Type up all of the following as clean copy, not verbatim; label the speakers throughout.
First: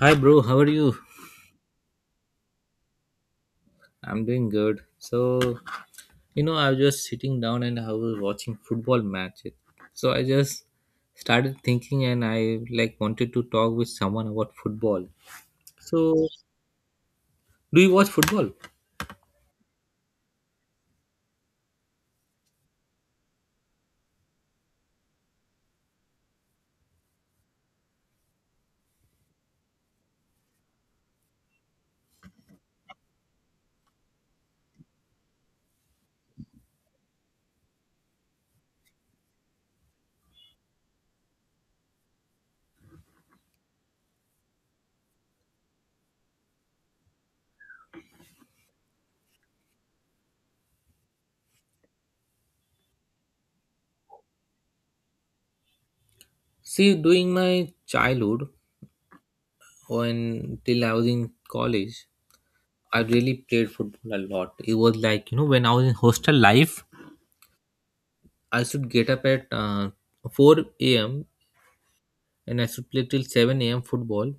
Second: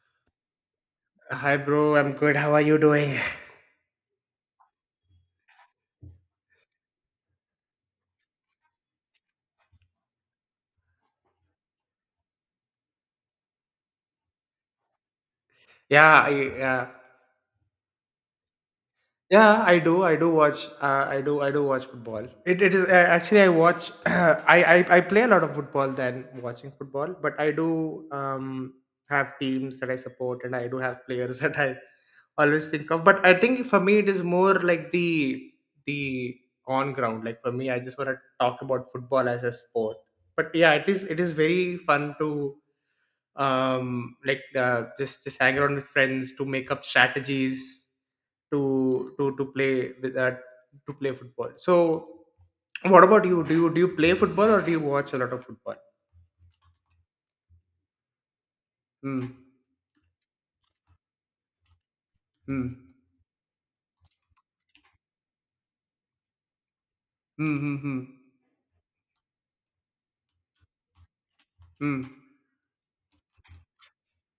Speaker 1: Hi, bro. How are you?
Speaker 2: Hi, bro. I'm good. How are you doing?
Speaker 1: I'm doing good. So, you know, I was just sitting down and I was watching football match. So I just started thinking, and I like wanted to talk with someone about football.
Speaker 2: Yeah,
Speaker 1: So,
Speaker 2: I, yeah,
Speaker 1: do you watch football?
Speaker 2: yeah. I do. I do watch. I do. I do watch football. It is actually I watch. I play a lot of football than watching football, but I do have teams that I support, and I do have players that I always think of. But I think for me, it is more like the on ground. Like for me, I just want to talk about football as a sport. But yeah, it is very fun to just hang around with friends to make up strategies to play with that to play football. So what about you? Do you play football, or do you watch a lot of football?
Speaker 1: See, during my childhood,
Speaker 2: Hmm.
Speaker 1: when till I was in college,
Speaker 2: Hmm.
Speaker 1: I really played football a lot. It was like you know, when I was in hostel life,
Speaker 2: Hmm. Hmm.
Speaker 1: I should get up at 4 a.m.
Speaker 2: Hmm.
Speaker 1: and I should play till 7 a.m. football,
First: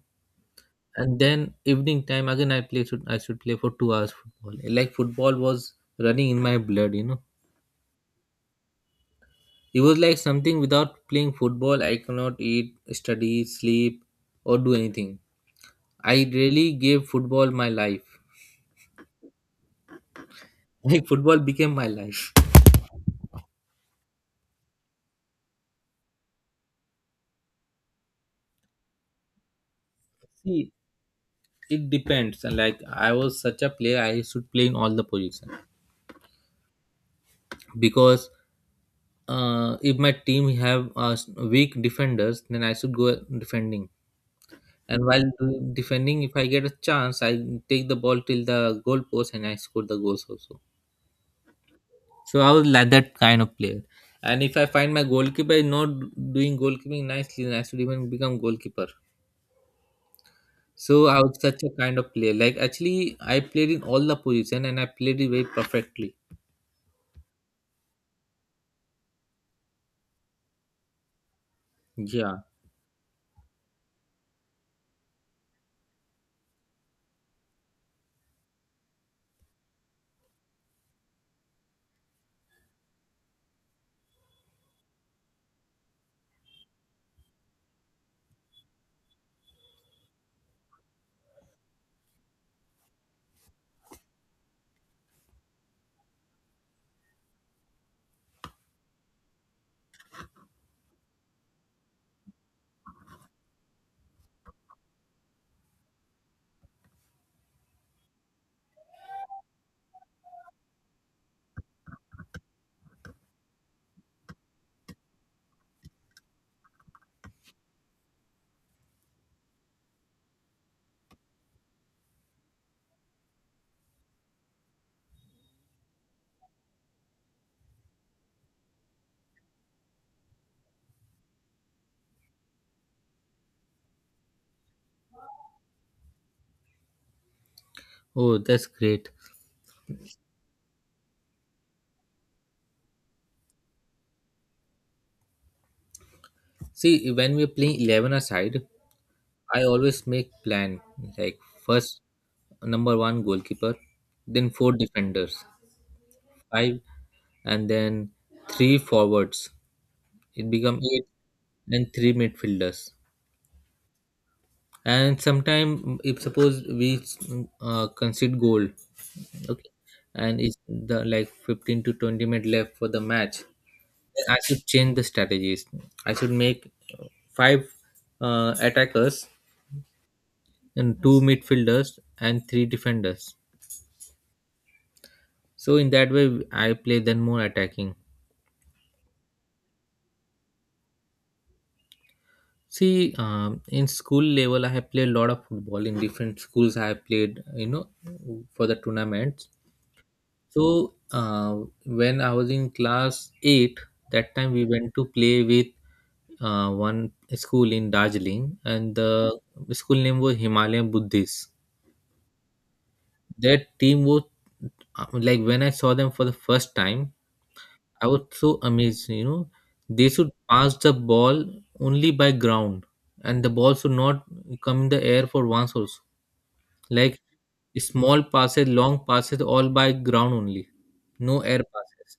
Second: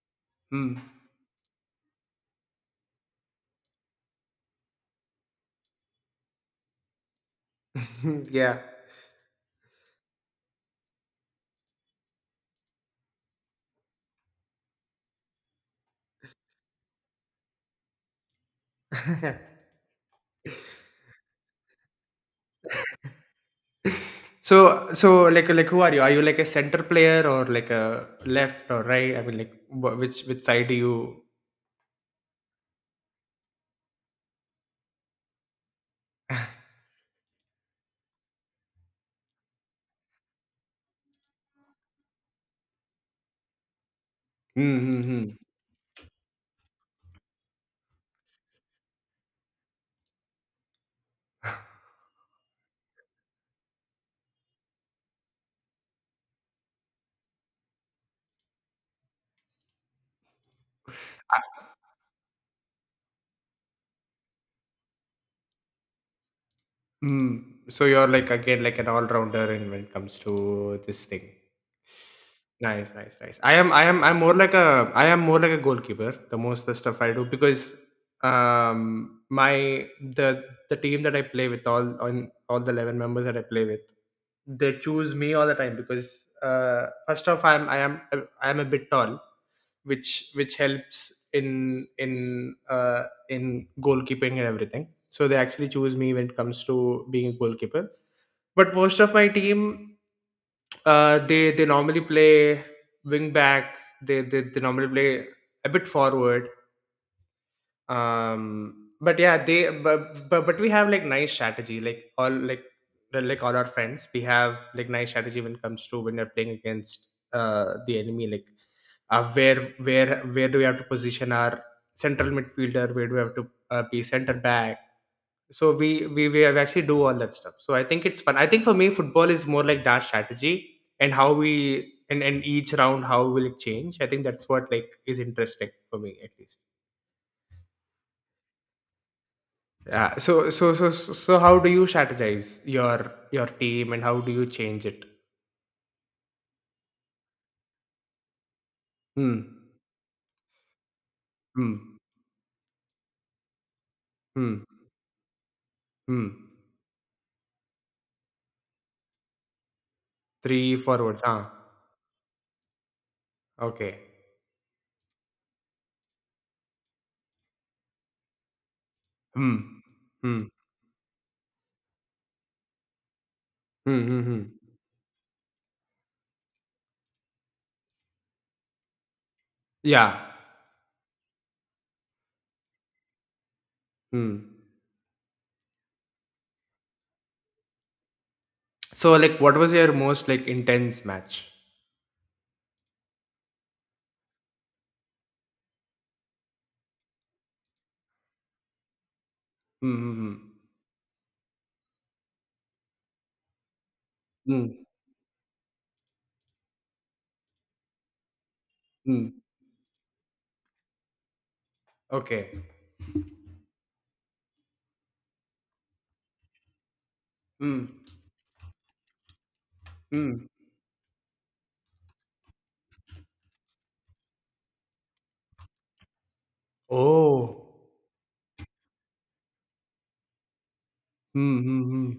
Speaker 2: Hmm.
Speaker 1: and then evening time again I should play for 2 hours football. Like football was running in my blood, you know.
Speaker 2: Hmm. Yeah.
Speaker 1: It was like something without playing football I cannot eat, study, sleep, or do anything. I really gave football my life. Like football became my life.
Speaker 2: So who are you? Are you like a center player, or like a left or right? I mean, like which side
Speaker 1: See,
Speaker 2: do you?
Speaker 1: it depends. And like I was such a player, I should play in all the positions because if my team have weak defenders, then I should go defending.
Speaker 2: Hmm. Hmm.
Speaker 1: And while
Speaker 2: Hmm.
Speaker 1: defending, if I get a chance, I take the ball till the goal post and I score the goals also. So I was like that kind of player. And if I find my goalkeeper is not doing goalkeeping nicely, then I should even become goalkeeper. So I was such a kind of player. Like actually, I played in all the position and I played it very perfectly.
Speaker 2: Mm. So you're like again like an all-rounder in when it comes to this thing.
Speaker 1: Yeah.
Speaker 2: Nice, nice, nice. I am more like a goalkeeper. The most the stuff I do because my the team that I play with all on all the 11 members that I play with, they choose me all the time because first off I'm I am a bit tall, which helps in in goalkeeping and everything, so they actually choose me when it comes to being a goalkeeper. But most of my team, they normally play wing back. They normally play a bit forward. um but yeah, they but we have like nice strategy, like all like like all our friends, we have like nice strategy when it comes to when you're playing against the enemy. Like uh, where where do we have to position our central midfielder, where do we have to be center back. So we have actually do all that stuff. So I think it's fun. I think for me, football is more like that strategy and how we, and each round how will it change. I think that's what like is interesting for me, at least.
Speaker 1: Oh, that's great.
Speaker 2: Yeah. So how do you strategize your team and how do you change it?
Speaker 1: See, when we're playing eleven aside,
Speaker 2: Hmm.
Speaker 1: I always make plan like
Speaker 2: Hmm.
Speaker 1: first number one goalkeeper, then
Speaker 2: Hmm.
Speaker 1: four defenders.
Speaker 2: Hmm.
Speaker 1: Five and then three forwards. It
Speaker 2: Three
Speaker 1: become eight
Speaker 2: forwards. Huh.
Speaker 1: and three midfielders.
Speaker 2: Okay.
Speaker 1: And sometime if suppose we concede goal,
Speaker 2: Hmm.
Speaker 1: okay, and
Speaker 2: Hmm.
Speaker 1: it's the like 15 to 20 minute left for the match,
Speaker 2: Hmm. Hmm.
Speaker 1: then I
Speaker 2: Hmm.
Speaker 1: should change the strategies. I should make five attackers
Speaker 2: Yeah.
Speaker 1: and two midfielders and three defenders.
Speaker 2: Hmm.
Speaker 1: So in that way, I play then more attacking.
Speaker 2: So like, what was your most like intense match?
Speaker 1: See, in school level, I have played a lot of football. In different schools, I have played, you know, for the tournaments.
Speaker 2: Hmm. Hmm.
Speaker 1: So, when I was in class 8, that time we
Speaker 2: Hmm.
Speaker 1: went to play with one school in Darjeeling, and
Speaker 2: Hmm.
Speaker 1: the
Speaker 2: Hmm.
Speaker 1: school name was Himalayan Buddhist.
Speaker 2: Okay.
Speaker 1: Their team was like when I saw them for the first time,
Speaker 2: Hmm.
Speaker 1: I was so amazed. You know, they should
Speaker 2: Hmm.
Speaker 1: pass the ball only by ground, and the ball should not come in the air for once also. Like
Speaker 2: Oh.
Speaker 1: small passes, long passes, all by ground only, no
Speaker 2: Hmm.
Speaker 1: air
Speaker 2: Hmm. Hmm.
Speaker 1: passes.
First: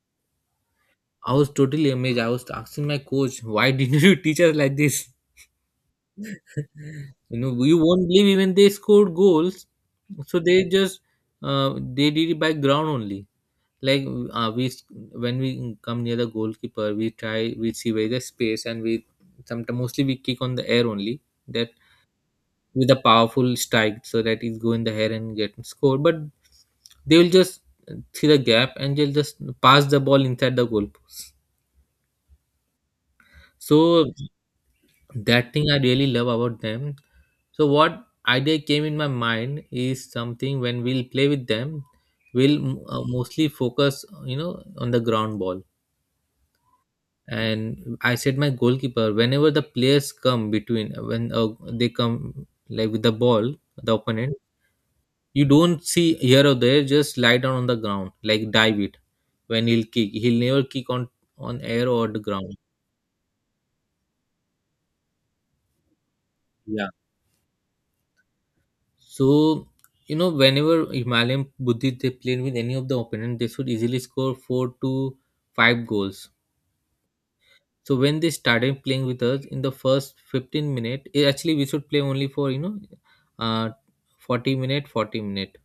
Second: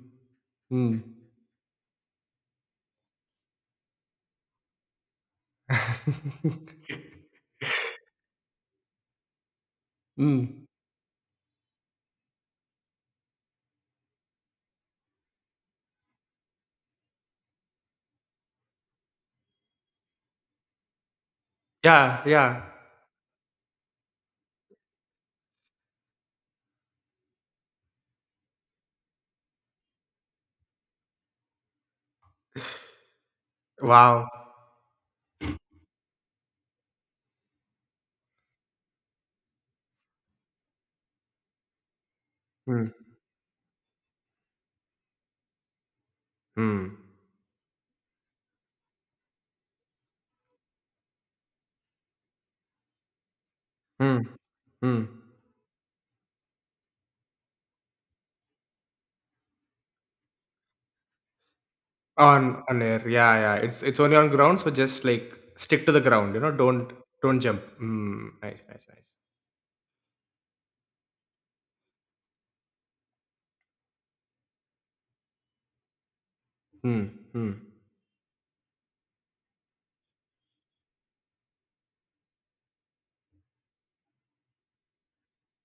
Speaker 2: Hmm.
Speaker 1: I was totally amazed. I was asking my coach, "Why didn't you teach us like this?" You know, you won't believe even they scored goals. So
Speaker 2: Hmm.
Speaker 1: they just they did it by ground only. Like we when we come near the goalkeeper, we see where the space, and we sometimes mostly we kick on the air only, that
Speaker 2: Yeah, yeah.
Speaker 1: with a powerful strike so that it go in the air and get scored. But they will just see the gap and they'll just pass the ball inside the goal. So
Speaker 2: Wow.
Speaker 1: that thing I really love about them. So what idea came in my mind is something, when we'll play with them, we'll
Speaker 2: Hmm.
Speaker 1: mostly focus you know on the ground ball.
Speaker 2: Hmm.
Speaker 1: And I said my goalkeeper, whenever the players come between, when they come like with the ball, the
Speaker 2: Hmm.
Speaker 1: opponent,
Speaker 2: Hmm.
Speaker 1: you don't see here or there, just lie down on the ground like dive it. When he'll kick, he'll never kick on air or the ground.
Speaker 2: On air, yeah, yeah. It's only on ground, so just like stick to the ground.
Speaker 1: Yeah.
Speaker 2: Don't jump. Hmm. Nice, nice, nice.
Speaker 1: So you know, whenever Himalayan Buddhist they played with any of the opponent, they should easily score 4 to 5 goals.
Speaker 2: Hmm. Hmm.
Speaker 1: So when they started playing with us in the first 15-minute, eh, actually we should play only for you know, uh, 40 minute, 40 minute.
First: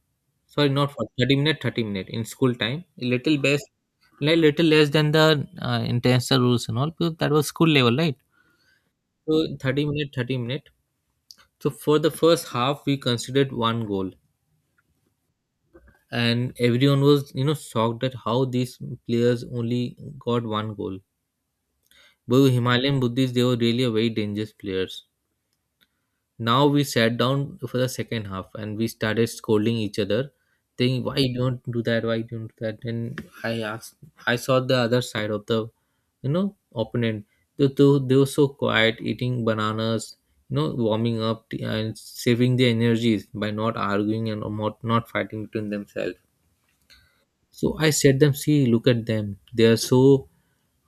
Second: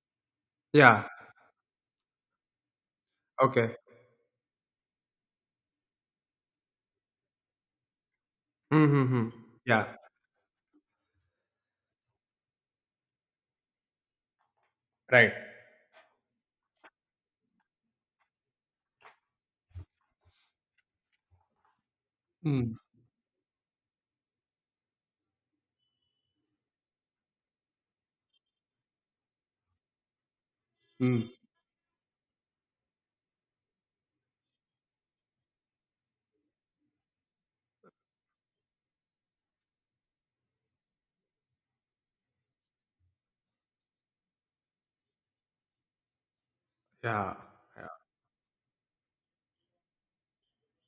Speaker 1: Sorry, not
Speaker 2: Yeah.
Speaker 1: for 30 minute, 30 minute in school time. A little best,
Speaker 2: Okay.
Speaker 1: little less than the international rules and all because that was school level, right?
Speaker 2: Hmm. Hmm. Hmm.
Speaker 1: So 30
Speaker 2: Yeah.
Speaker 1: minute, 30 minute. So for the first half, we considered one goal,
Speaker 2: Right.
Speaker 1: and everyone was you know shocked at how these players only got one goal. But
Speaker 2: Hmm.
Speaker 1: Himalayan Buddhists, they were really a very dangerous players. Now we sat down for the second half and we started scolding each other, saying why
Speaker 2: Hmm.
Speaker 1: you don't do that, why you don't do that. And I asked, I saw the other side of the you know opponent. They were so quiet eating bananas, you know, warming up and saving their energies by not arguing and not fighting between themselves.
Speaker 2: Yeah.
Speaker 1: So
Speaker 2: Yeah.
Speaker 1: I said them, see, look at them, they are so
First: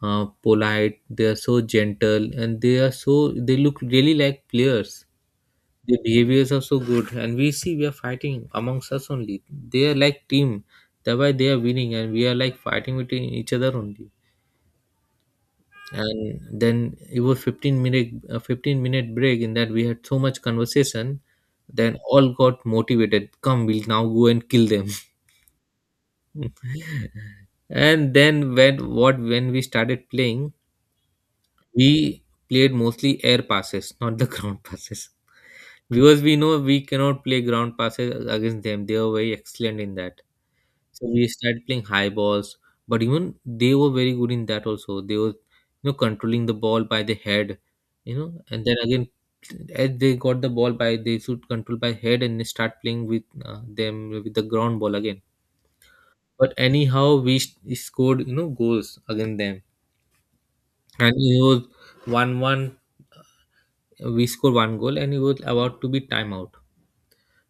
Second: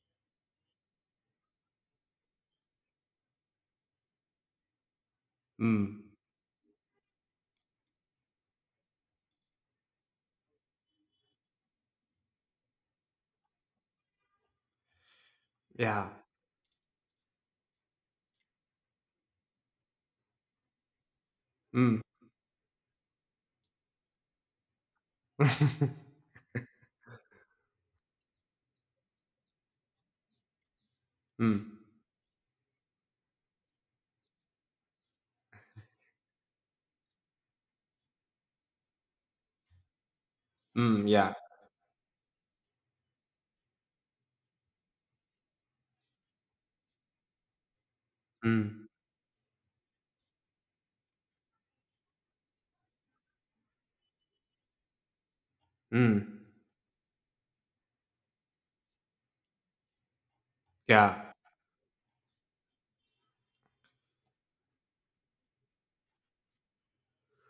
Speaker 1: polite, they are so gentle, and they are so they look really like players. The
Speaker 2: Hmm.
Speaker 1: behaviors are so good, and we see we are fighting amongst us only. They are like team, thereby they are winning, and we are like fighting between each other only.
Speaker 2: Yeah.
Speaker 1: And then it was 15 minute, 15-minute break, in that we had so much conversation.
Speaker 2: Hmm.
Speaker 1: Then all got motivated. Come, we'll now go and kill them. And then when what when we started playing,
Speaker 2: Hmm.
Speaker 1: we played mostly air passes, not the ground passes. Because we know we cannot play ground passes against them, they were very excellent in that. So
Speaker 2: Mm.
Speaker 1: we
Speaker 2: Yeah.
Speaker 1: started playing high balls, but even they were very good in that also. They were you know controlling the ball by the head, you know, and then
Speaker 2: Hmm.
Speaker 1: again as they got the ball by, they should control by head and they start playing with them with the ground ball again.
Speaker 2: Mm.
Speaker 1: But anyhow we scored you know goals against them. And
Speaker 2: Yeah.
Speaker 1: it was 1-1, we scored one goal and it was about to be timeout.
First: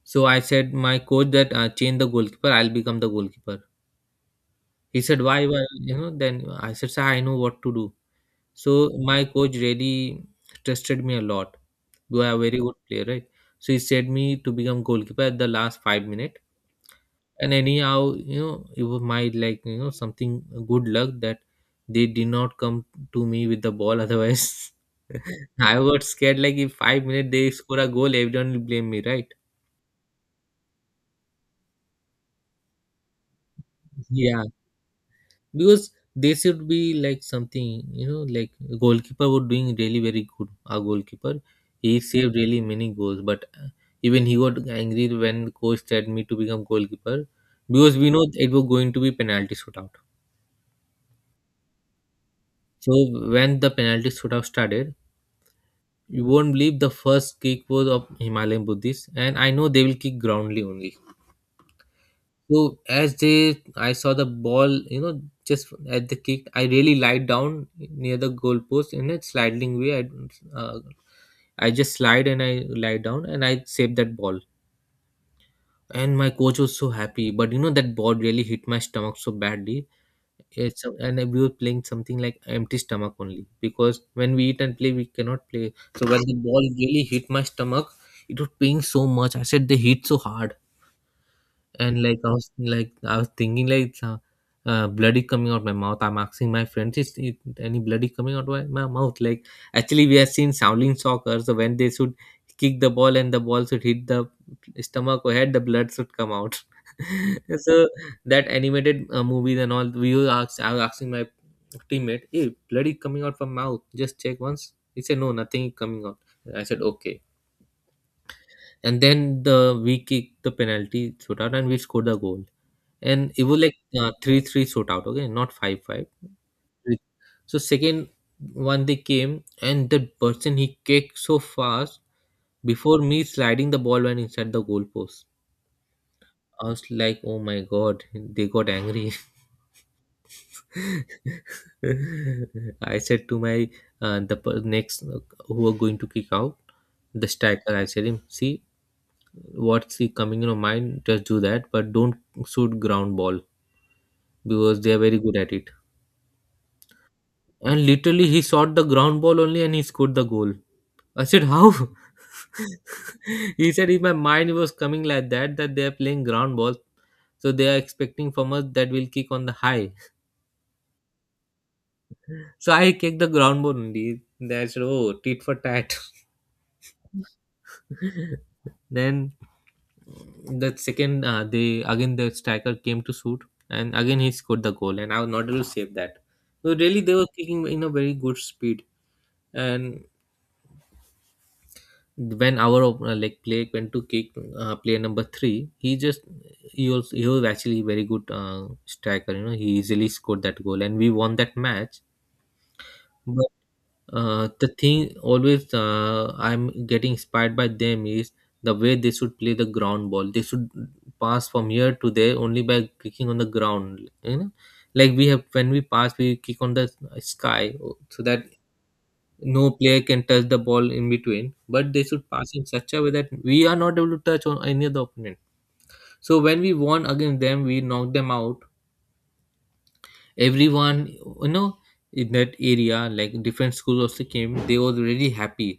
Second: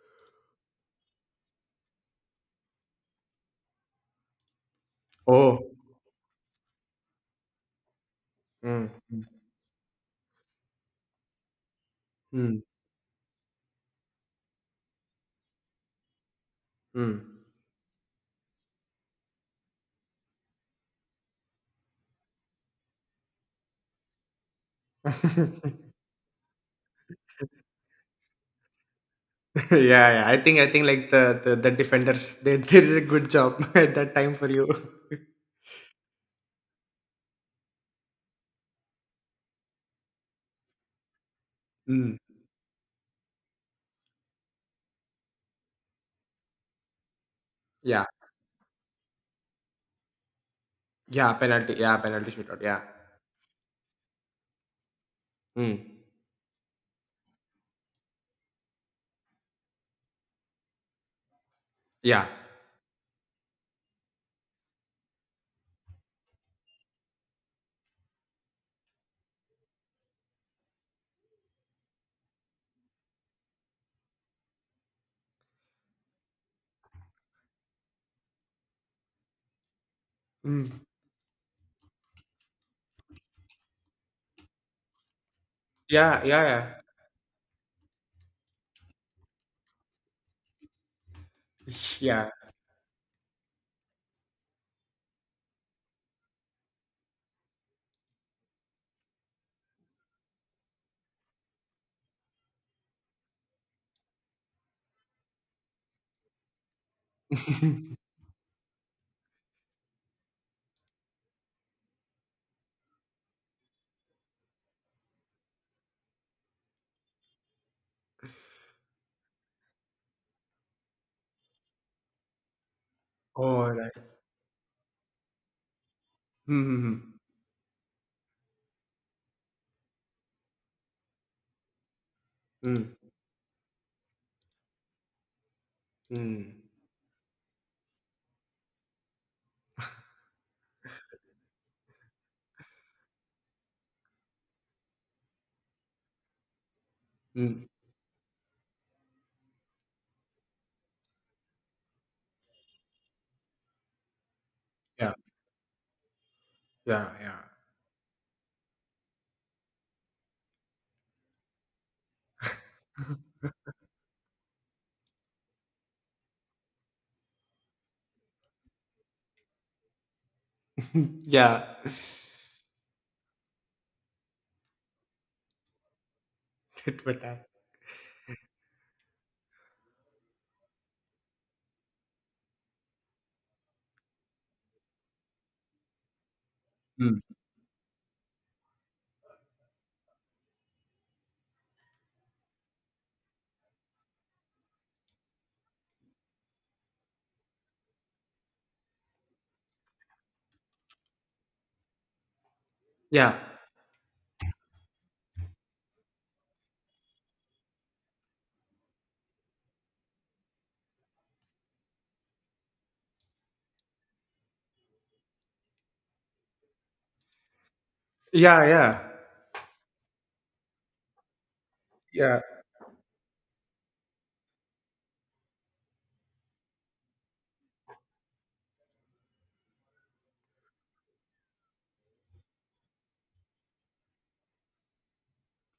Speaker 1: So I said my coach that, change the goalkeeper, I'll become the goalkeeper. He said, why
Speaker 2: Oh.
Speaker 1: why you know. Then I said, sir, I know what to do. So
Speaker 2: Hmm.
Speaker 1: my
Speaker 2: Hmm.
Speaker 1: coach really trusted me a lot. You are a
Speaker 2: Hmm.
Speaker 1: very good player, right? So he said me to become goalkeeper at the last 5 minutes. And anyhow, you know, it was my like you know something good luck that they did not come to me with the ball. Otherwise, I was scared like if 5 minutes they score a goal, everyone will blame me, right?
Speaker 2: Yeah, yeah. I think like the defenders they did a good job at that time
Speaker 1: Yeah,
Speaker 2: for you.
Speaker 1: because they should be like something you know like goalkeeper was doing really very good, our goalkeeper, he
Speaker 2: Mm.
Speaker 1: saved really many goals, but even he got angry when coach said me to become goalkeeper, because
Speaker 2: Yeah,
Speaker 1: we know it was going to be penalty shootout.
Speaker 2: yeah. Penalty. Yeah, penalty shootout. Yeah.
Speaker 1: So when the penalty shootout started,
Speaker 2: Mm.
Speaker 1: you won't believe the first kick was of Himalayan Buddhist, and I know they will kick groundly only.
Speaker 2: Yeah.
Speaker 1: So as they, I saw the ball, you know, just at the kick, I really lied down near the goalpost in a sliding way. I just slide and I lie down and I saved that ball. And my coach was so happy, but you know that ball really hit my stomach so badly.
Speaker 2: Mm.
Speaker 1: It's and we were playing something like empty stomach only, because when we eat and play, we cannot play. So when
Speaker 2: Yeah.
Speaker 1: the ball
Speaker 2: Yeah.
Speaker 1: really hit my stomach, it was paying so much. I said they hit so hard.
Speaker 2: Yeah.
Speaker 1: And like I
Speaker 2: Yeah.
Speaker 1: was, like I was thinking like it's, bloody coming out my mouth. I'm asking my friends, is it any bloody coming out my, my mouth? Like actually, we have seen Shaolin soccer, so when they should kick the ball and the ball should hit the stomach or head, the blood should come out. So that animated movies and all, we were asked. I was asking my teammate, "Hey, bloody coming out from mouth? Just check once." He said, "No, nothing is coming out." I said, "Okay." And then the we kicked the penalty shootout and we scored the goal. And it was
Speaker 2: All
Speaker 1: like
Speaker 2: right.
Speaker 1: 3-3 shootout, okay, not 5-5.
Speaker 2: Mm.
Speaker 1: So second one they came, and that person he kicked so fast,
Speaker 2: Mm. Mm.
Speaker 1: before me sliding the ball went inside the goal post.
Speaker 2: Mm.
Speaker 1: I was like, oh my god, they got angry. I said to my, the next who are going to kick out, the
Speaker 2: Mm. Mm.
Speaker 1: striker, I said him, see, what's he coming in your mind, just do that, but don't shoot ground ball, because they are
Speaker 2: Yeah.
Speaker 1: very good at it.
Speaker 2: Yeah. Yeah.
Speaker 1: And literally, he shot the ground ball only and he scored the goal. I said, how? He said, in my mind it was coming like that, that they are playing ground ball, so they are expecting from us that we'll kick on the high.
Speaker 2: Yeah.
Speaker 1: So I kicked the ground ball only. Then I said, oh, tit for tat.
Speaker 2: It would have-
Speaker 1: Then the second, they again, the striker came to shoot, and again he scored the goal. And I was not able to save that. So really, they
Speaker 2: Mm.
Speaker 1: were kicking in a very good speed. And when like play went to kick, player number three, he just he was actually very good striker, you know. He easily scored that goal and we won that match.
Speaker 2: Yeah.
Speaker 1: But the thing always I'm getting inspired by them is the way they should play the ground ball. They should pass from here to there only by kicking on the ground, you know. Like we have, when we pass, we kick on the sky, so that
Speaker 2: Yeah. Yeah.
Speaker 1: no player can touch the ball in between. But they should
Speaker 2: Yeah.
Speaker 1: pass in such a way that we are not able to touch on any other opponent. So when we won against them, we knocked them out, everyone, you know. In that area, like, different schools also came. They were really happy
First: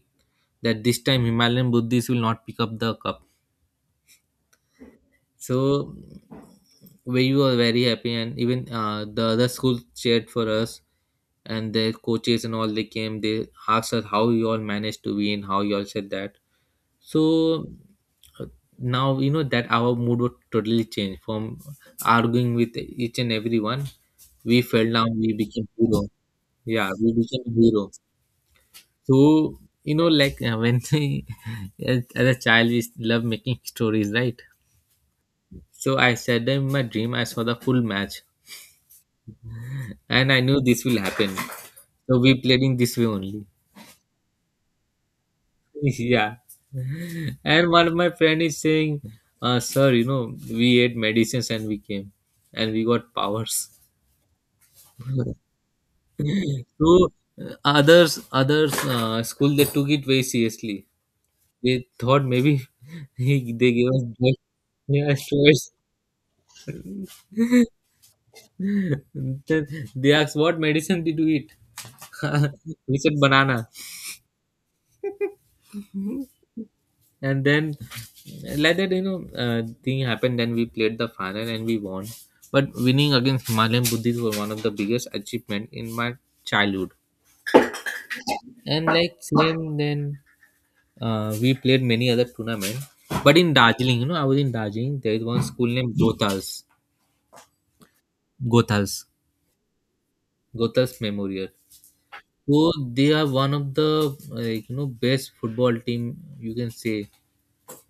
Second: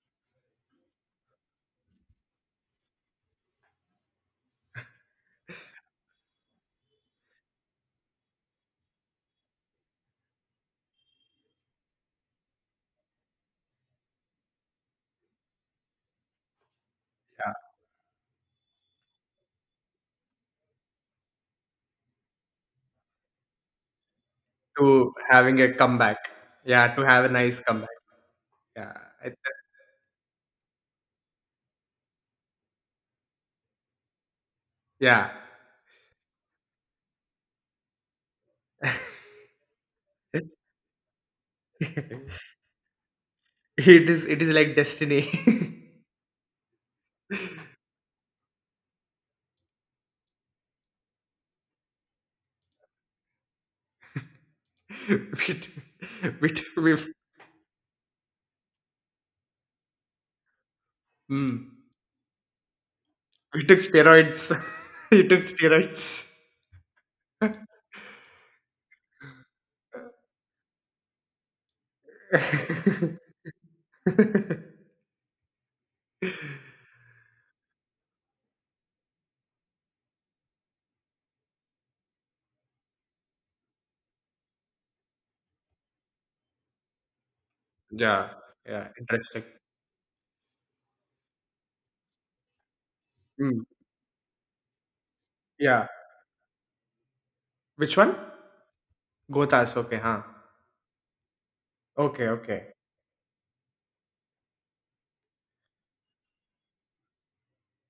Speaker 1: that this time Himalayan Buddhists will not pick up the cup. So we were very happy, and even the other schools cheered for us, and their coaches and all, they came, they asked us, how you all managed to win, how you all said that. So
Speaker 2: Yeah.
Speaker 1: uh, now you know that our mood would totally change. From arguing with each and everyone, we fell down,
Speaker 2: To
Speaker 1: we
Speaker 2: having
Speaker 1: became
Speaker 2: a
Speaker 1: hero.
Speaker 2: comeback.
Speaker 1: Yeah,
Speaker 2: Yeah. To
Speaker 1: we
Speaker 2: have a
Speaker 1: became
Speaker 2: nice
Speaker 1: hero.
Speaker 2: comeback. Yeah. I- th-
Speaker 1: So, you know, like, when, as a child, we love making stories, right?
Speaker 2: yeah.
Speaker 1: So I said that in my dream I saw the full match. And I knew this will happen, so we played in this way only.
Speaker 2: It is like destiny.
Speaker 1: Yeah. And one of my friend is saying, sir, you know, we ate medicines and we came, and we got powers.
Speaker 2: we, t- we, t-
Speaker 1: So
Speaker 2: we,
Speaker 1: others others school, they took it very seriously. They
Speaker 2: mm,
Speaker 1: thought maybe he,
Speaker 2: we
Speaker 1: they
Speaker 2: took
Speaker 1: gave us
Speaker 2: steroids.
Speaker 1: drugs. Yeah,
Speaker 2: We took
Speaker 1: choice.
Speaker 2: steroids.
Speaker 1: Then they asked, what medicine did you eat? We said banana. And then, let that, you know, thing happened, then we played the final and we won. But winning against Himalayan Buddhists was one of the biggest achievement in my childhood.
Speaker 2: Yeah,
Speaker 1: And
Speaker 2: yeah,
Speaker 1: like,
Speaker 2: interesting.
Speaker 1: same then, we played many other tournaments. But in
Speaker 2: Mm,
Speaker 1: Darjeeling, you know, I was in Darjeeling. There is one school
Speaker 2: yeah.
Speaker 1: named Gothals.
Speaker 2: Which one?
Speaker 1: Gothals.
Speaker 2: Gotas, okay, huh?
Speaker 1: Gothals Memorial.
Speaker 2: Okay,
Speaker 1: So
Speaker 2: okay.
Speaker 1: they are one of the, like, you know, best football team, you can say.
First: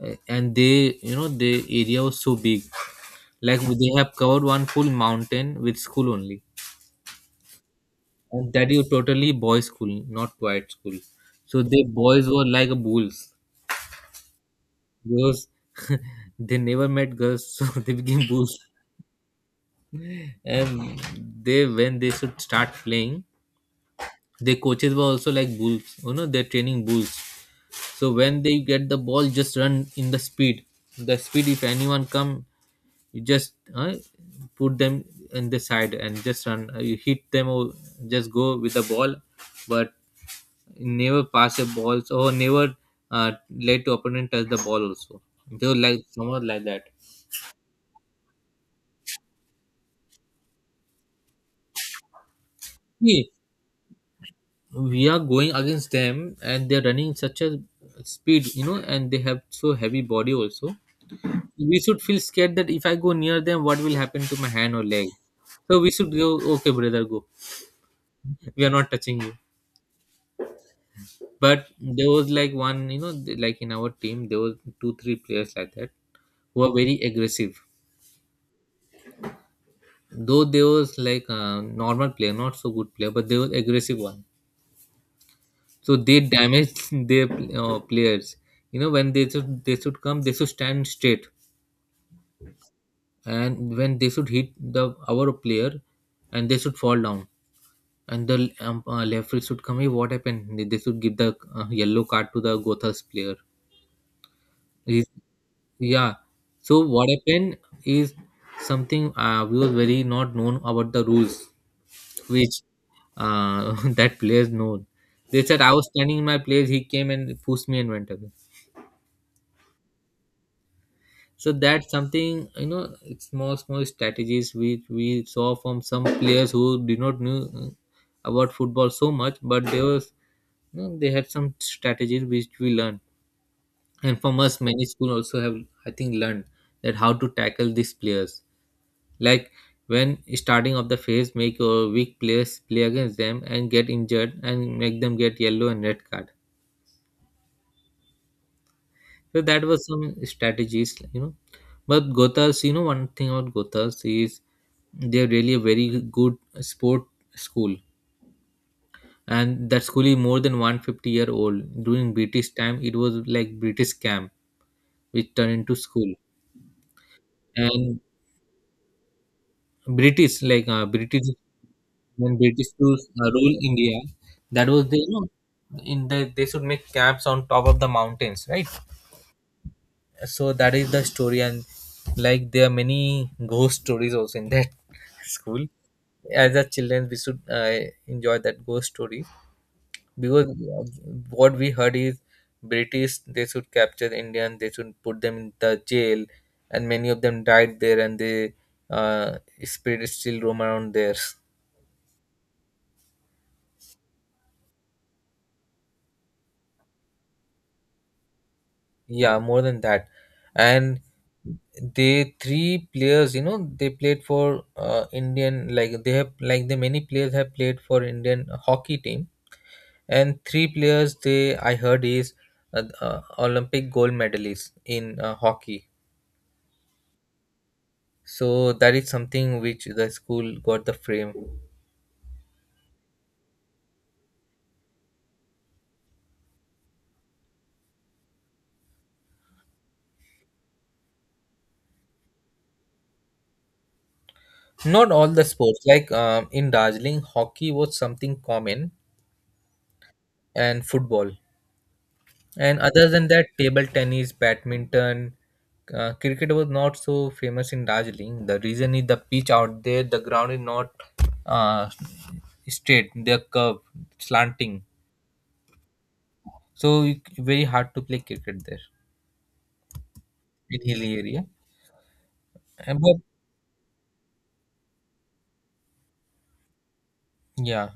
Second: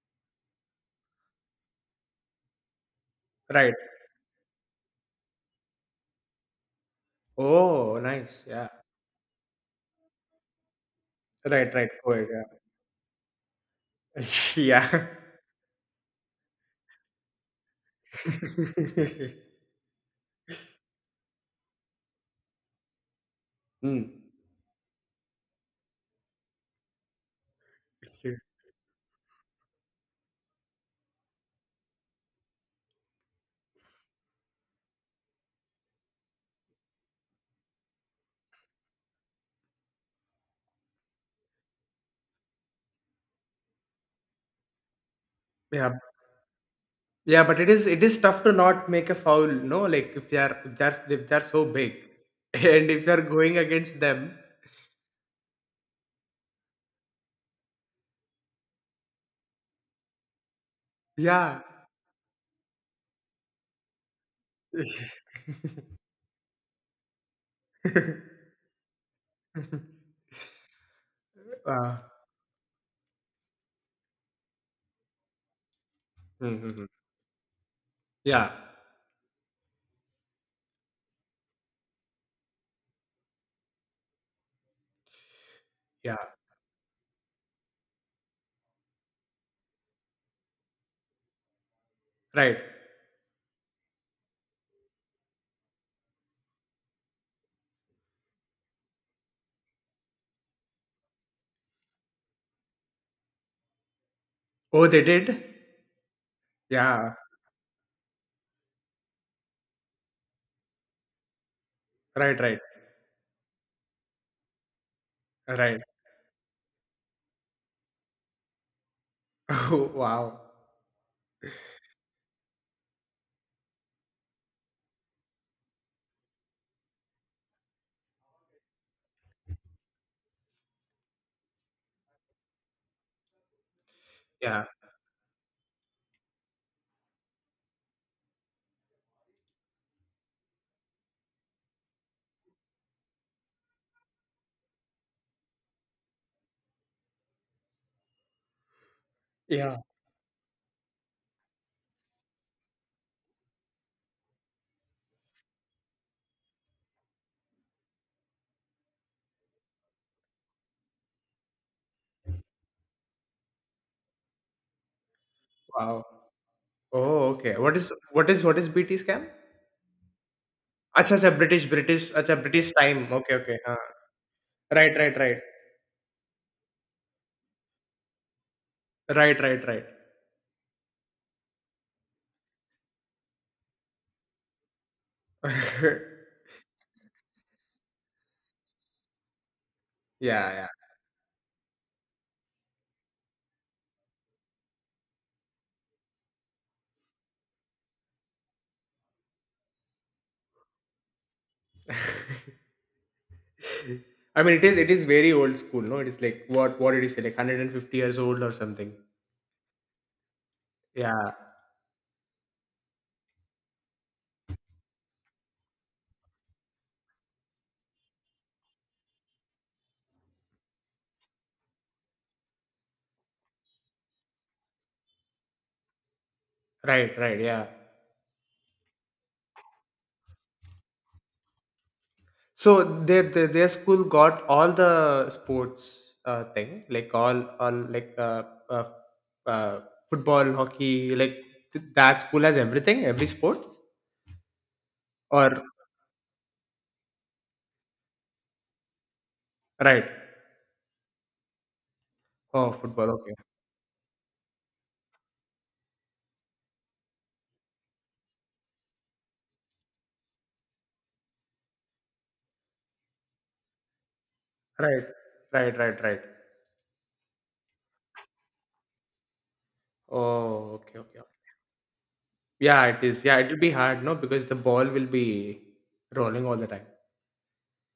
Speaker 1: And they, you know, the area was so big. Like,
Speaker 2: Right.
Speaker 1: they have covered one full mountain with school only,
Speaker 2: Oh, nice.
Speaker 1: and
Speaker 2: Yeah.
Speaker 1: that is totally boys' school, not quiet school. So
Speaker 2: Right,
Speaker 1: the
Speaker 2: right. Go ahead.
Speaker 1: boys were like bulls,
Speaker 2: Yeah. Yeah.
Speaker 1: because they never met girls, so they became bulls. And they, when they should start playing,
Speaker 2: Mm.
Speaker 1: their coaches were also like bulls. You know, they're training bulls. So when they get the ball, just run in the speed. The speed, if anyone come, you just put them in the side and just run. You hit them or just go with the ball, but never pass the balls, or never uh, let the opponent touch the ball also. They were
Speaker 2: Yeah.
Speaker 1: like someone like that.
Speaker 2: Yeah, but it is tough to not make a foul, no? Like if you are if they're so big, and if you are
Speaker 1: See,
Speaker 2: going against them,
Speaker 1: we are going against them, and they're running such a speed, you know, and they have so heavy body also.
Speaker 2: yeah,
Speaker 1: We should feel scared that if I go near them, what will happen to my hand or leg. So we should go, okay, brother, go, we are not touching you. But
Speaker 2: uh,
Speaker 1: there was like one, you know, like, in our team, there was two, three players like that who are
Speaker 2: mm-hmm.
Speaker 1: very aggressive.
Speaker 2: Yeah,
Speaker 1: Though they was like a normal player, not so good player, but they was aggressive one. So
Speaker 2: yeah,
Speaker 1: they damaged their players. You know, when they should, they should come, they should stand straight,
Speaker 2: right.
Speaker 1: and when they should hit the our player, and they should fall down. And the referee should come. Hey, what happened? They should give the yellow card to the Gothas player.
Speaker 2: Oh, they
Speaker 1: He's,
Speaker 2: did.
Speaker 1: yeah. So what
Speaker 2: Yeah,
Speaker 1: happened is, something we were very not known about the rules,
Speaker 2: right, right,
Speaker 1: which that players know. They said I
Speaker 2: right.
Speaker 1: was standing in my place. He came and pushed me and went away.
Speaker 2: Oh, wow.
Speaker 1: So that's something, you know. It's small small strategies which we saw from some players who did not know about football so much, but they was, you know, they had some strategies which we learned, and from us
Speaker 2: Yeah,
Speaker 1: many school also have, I think, learned that how to tackle these players, like, when starting of the phase, make your weak players play against them and get injured and make them get yellow and red card. So that
Speaker 2: yeah.
Speaker 1: was some strategies, you know. But Gothas, you know, one thing about Gothas is they're really a very good sport school. And that school is more than 150 year old. During British time, it was like British camp, which turned into
Speaker 2: Wow.
Speaker 1: school.
Speaker 2: Oh, okay. What is
Speaker 1: And
Speaker 2: what is what is BT scam?
Speaker 1: British, like,
Speaker 2: Acha,
Speaker 1: British,
Speaker 2: acha, British, British,
Speaker 1: when
Speaker 2: acha,
Speaker 1: British
Speaker 2: British
Speaker 1: rules
Speaker 2: time. Okay,
Speaker 1: rule
Speaker 2: okay. हाँ.
Speaker 1: India, that was
Speaker 2: Right,
Speaker 1: the, you
Speaker 2: right,
Speaker 1: know,
Speaker 2: right,
Speaker 1: in the, they should make camps on top of the mountains, right?
Speaker 2: right, right, right.
Speaker 1: So that is the story. And like, there are many ghost stories also in that school. As a children, we should enjoy that ghost story, because
Speaker 2: Yeah,
Speaker 1: what we heard is, British, they should capture Indian, they should put them in the jail, and many of them died there, and the uh, spirit is still roam around there.
Speaker 2: yeah. I mean, it is very old school, no? It is like what did he say, like 150 years old or something?
Speaker 1: Yeah, more than that. And
Speaker 2: Yeah,
Speaker 1: they three players, you know, they played for Indian, like they have like the many players have played for Indian hockey team. And three players, they, I heard is Olympic gold medalists in hockey.
Speaker 2: right, right, yeah.
Speaker 1: So that is something which the school got the frame.
Speaker 2: So their school got all the sports thing, like all like uh, uh, football, hockey, like that school has everything, every sport.
Speaker 1: Not all the
Speaker 2: Or
Speaker 1: sports. Like, in Darjeeling, hockey was something common,
Speaker 2: right,
Speaker 1: and football.
Speaker 2: oh
Speaker 1: And other
Speaker 2: football,
Speaker 1: than
Speaker 2: okay,
Speaker 1: that, table tennis, badminton, cricket was not so famous in Darjeeling. The reason is the pitch out there, the ground is not uh, straight, they're curved, slanting.
Speaker 2: right, right, right, right.
Speaker 1: So it- very hard to play cricket there
Speaker 2: Oh,
Speaker 1: in
Speaker 2: okay,
Speaker 1: hilly
Speaker 2: okay. Okay.
Speaker 1: area.
Speaker 2: Yeah,
Speaker 1: And
Speaker 2: it
Speaker 1: but
Speaker 2: is. Yeah, it will be hard, no, because the ball will be rolling all the time.
Speaker 1: yeah,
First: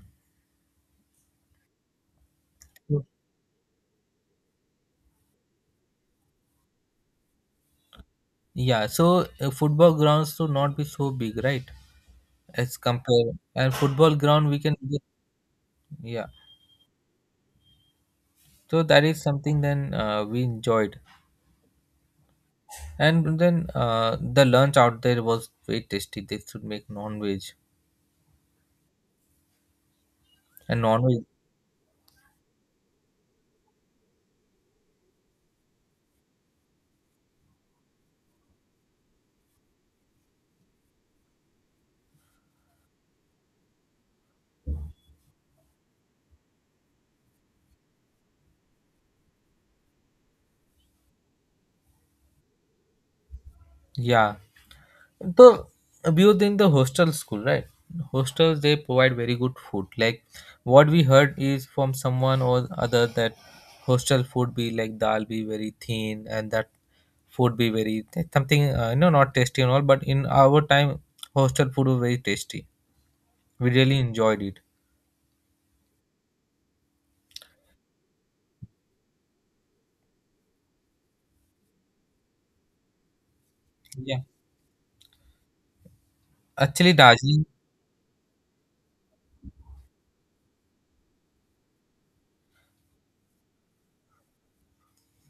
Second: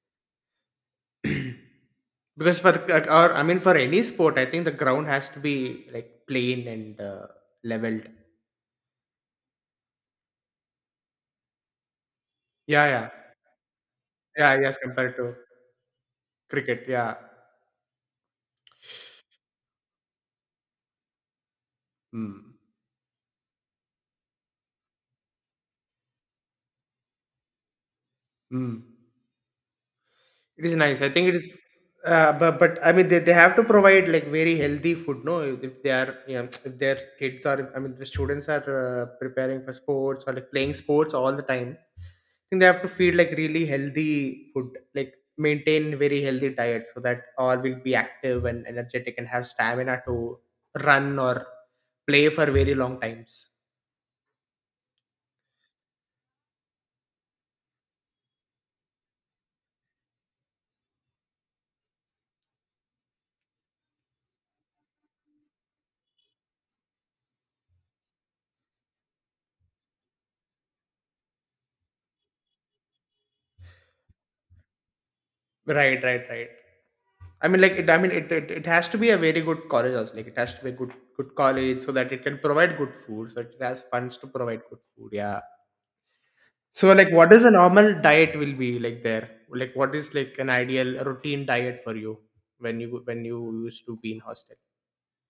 Speaker 2: Because for like, or I mean for any sport I think the ground has to be like plain and leveled.
Speaker 1: yeah. So football grounds should not be so big, right? As
Speaker 2: Yeah, yeah,
Speaker 1: compared, and football ground
Speaker 2: yeah.
Speaker 1: we can
Speaker 2: Yes,
Speaker 1: get,
Speaker 2: compared to
Speaker 1: yeah.
Speaker 2: cricket, yeah.
Speaker 1: So that is something, then we enjoyed.
Speaker 2: Mm.
Speaker 1: And then the lunch out there was very tasty. They should make non-veg
Speaker 2: Mm. It is
Speaker 1: and
Speaker 2: nice. I
Speaker 1: non-veg.
Speaker 2: think it is. But I mean they have to provide like very healthy food, no? If they are you if their kids are I mean the students are preparing for sports or like playing sports all the time, I think they have to feed like really healthy food, like maintain very healthy diet, so that all will be active and energetic and have stamina to run or play for very long times.
Speaker 1: Yeah, the, we were in the hostel school, right? Hostels, they provide very good food. Like, what we heard is from someone or other that hostel food be like dal be very thin, and that food be very something, you know, not tasty and all. But in our time, hostel food was very tasty. We really enjoyed it.
Speaker 2: Right, right, right. I mean, like, I mean, it has to be a very good college also. Like, it has to be a good good college so that it can provide good food. So it has funds
Speaker 1: Yeah,
Speaker 2: to provide good food. Yeah. So,
Speaker 1: actually
Speaker 2: like, what is
Speaker 1: Darjeeling.
Speaker 2: a normal diet will be like there? Like, what is like an ideal routine diet for you when you used to be in hostel?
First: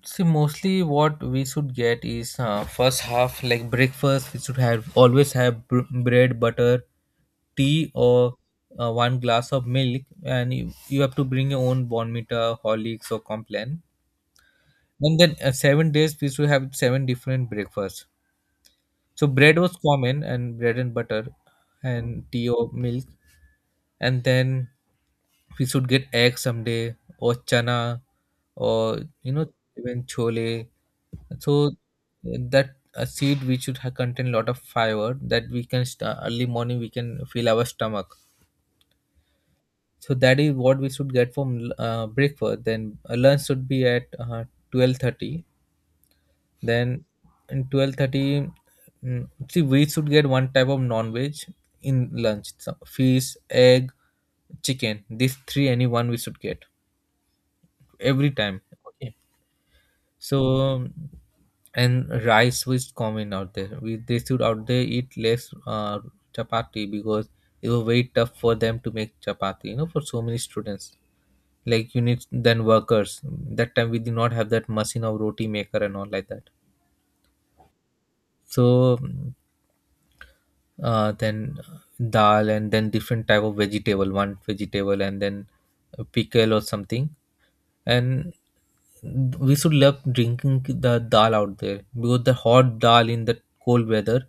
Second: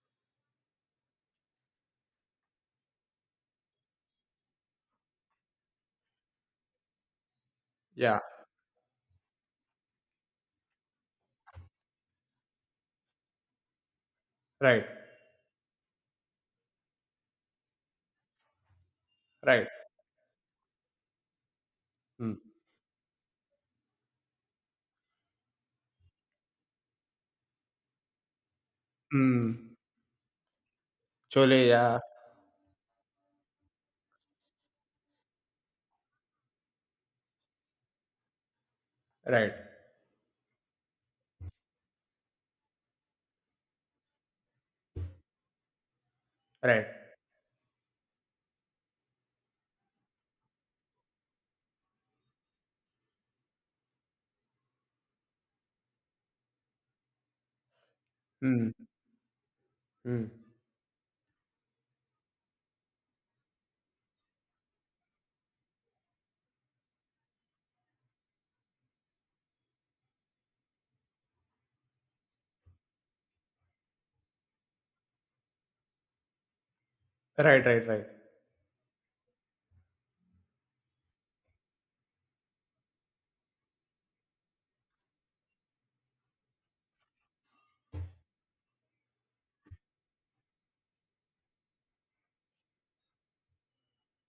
Speaker 1: See, mostly what we should get is first half, like breakfast. We should have always have bread, butter, tea,
Speaker 2: Yeah.
Speaker 1: or one glass of milk, and you have to bring your own bonmita, Horlicks, or Complan.
Speaker 2: Right.
Speaker 1: And then seven days we should have seven different breakfasts. So bread
Speaker 2: Right.
Speaker 1: was common, and bread and butter, and
Speaker 2: Mm.
Speaker 1: tea or milk. And then we should get egg someday, or chana, or, you know,
Speaker 2: Mm.
Speaker 1: even chole,
Speaker 2: Chole.
Speaker 1: so
Speaker 2: Yeah.
Speaker 1: that a seed which should have contain lot of fiber, that we can early morning we can fill our stomach.
Speaker 2: Right.
Speaker 1: So that is what we should get from breakfast. Then lunch should be at 12:30.
Speaker 2: Right.
Speaker 1: Then in 12:30, mm, see, we should get one type of non-veg in lunch, so fish, egg, chicken, these three, any one we should get every time.
Speaker 2: Mm.
Speaker 1: Okay,
Speaker 2: Mm.
Speaker 1: so, and rice was common out there. We, they should out there eat less chapati, because it was very tough for them to make chapati. You know, for so many students, like, you need then workers. That time we did not have that machine of roti maker and all like that.
Speaker 2: Right. Right. Right.
Speaker 1: So then dal, and then different type of vegetable, one vegetable, and then a pickle or something. And we should love drinking the dal out there, because the hot dal in the cold weather,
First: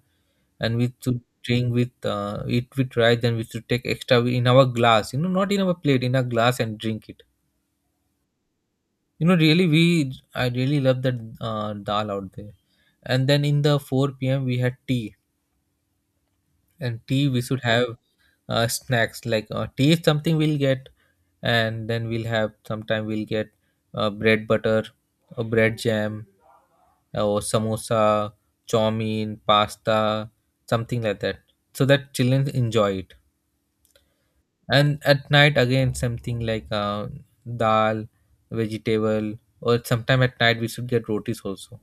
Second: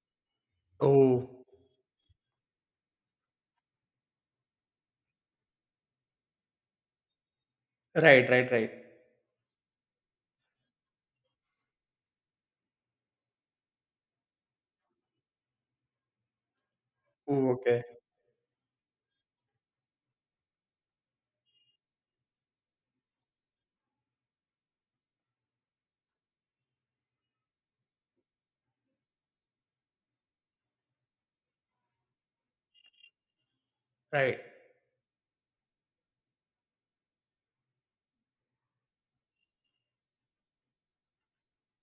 Speaker 1: and we should
Speaker 2: Oh.
Speaker 1: drink with, eat with rice, and we should take extra in our glass, you know, not in our plate, in a glass, and drink it.
Speaker 2: Right. Right. Right.
Speaker 1: You know, really, we I really love that dal out there. And then in the 4 p.m we had tea, and tea we
Speaker 2: Oh.
Speaker 1: should
Speaker 2: Okay.
Speaker 1: have snacks, like, tea is something we'll get, and then we'll have, sometime we'll get bread butter or bread jam or samosa, chow mein, pasta, something like that, so that children enjoy it.
Speaker 2: Right.
Speaker 1: And at night again something like dal, vegetable, or sometime at night we should get rotis also.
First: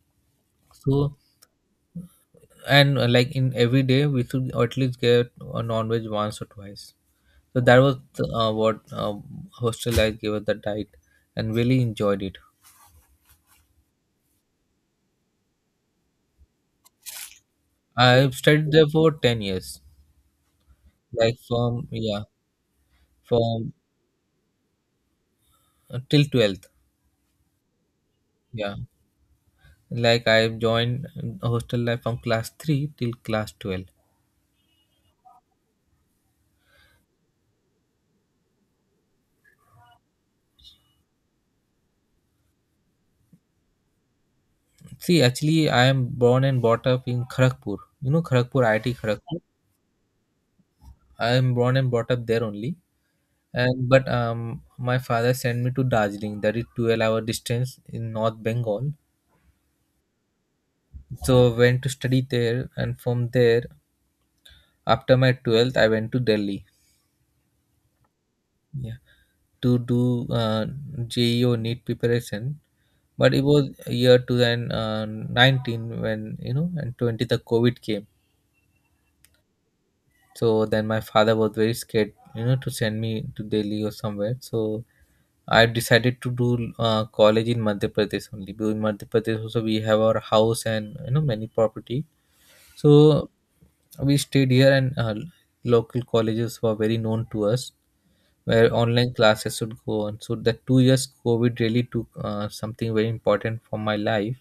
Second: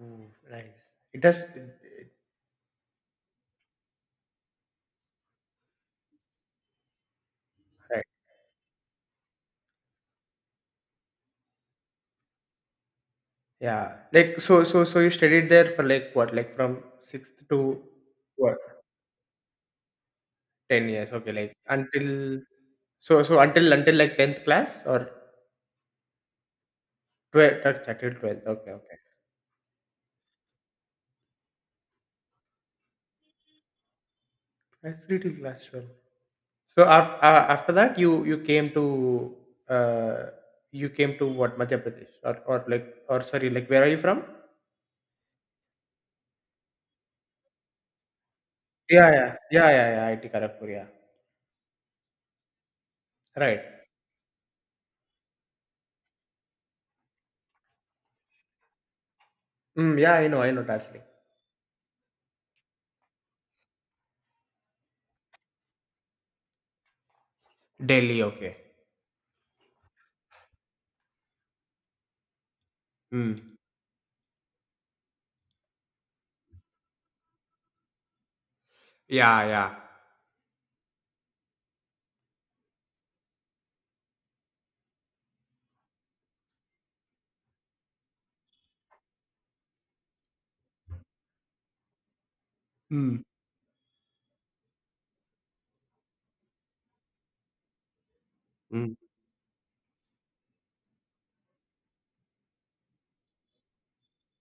Speaker 2: Mm, nice.
Speaker 1: So,
Speaker 2: It does.
Speaker 1: and like, in every day we should at least get a non-veg once or twice. So that was
Speaker 2: Right.
Speaker 1: what hostel life gave us the diet, and really enjoyed it.
Speaker 2: Yeah. Like so you studied there for like what? Like from sixth to
Speaker 1: I
Speaker 2: what?
Speaker 1: studied there for 10 years,
Speaker 2: 10 years. Okay.
Speaker 1: like
Speaker 2: Like
Speaker 1: from yeah,
Speaker 2: until
Speaker 1: from
Speaker 2: like 10th class or
Speaker 1: uh, till twelfth.
Speaker 2: 12. Until 12th. Okay.
Speaker 1: Yeah,
Speaker 2: Okay.
Speaker 1: like I joined hostel life from class three till class 12.
Speaker 2: That's 3 till class 12. So after that, you came to uh you came to what, Madhya Pradesh, or like, or sorry, like where are you from?
Speaker 1: See, actually, I am born and brought up in Kharagpur. You know Kharagpur, IIT
Speaker 2: Yeah. Yeah.
Speaker 1: Kharagpur.
Speaker 2: Yeah. Yeah. Yeah. IT Kharagpur. Yeah.
Speaker 1: I am born and brought up there only.
Speaker 2: Right.
Speaker 1: And but my father sent me to Darjeeling, that is 12 hour distance in North Bengal.
Speaker 2: Mm, yeah. I know. I know. Actually.
Speaker 1: So went to study there, and from there after my 12th, I went to Delhi,
Speaker 2: Delhi. Okay.
Speaker 1: yeah, to do JEO NEET preparation. But
Speaker 2: Mm.
Speaker 1: it was year 2019 when, you know, and 20 the COVID came.
Speaker 2: Yeah, yeah.
Speaker 1: So then my father was very scared, you know, to send me to Delhi or somewhere. So I decided to do college in Madhya Pradesh only, because in Madhya Pradesh also we have our house and, you know, many property.
Speaker 2: Mm.
Speaker 1: So we stayed here, and local colleges were very known to us where
Speaker 2: Mm.
Speaker 1: online classes should go on. So the 2 years COVID really took something very important for my life,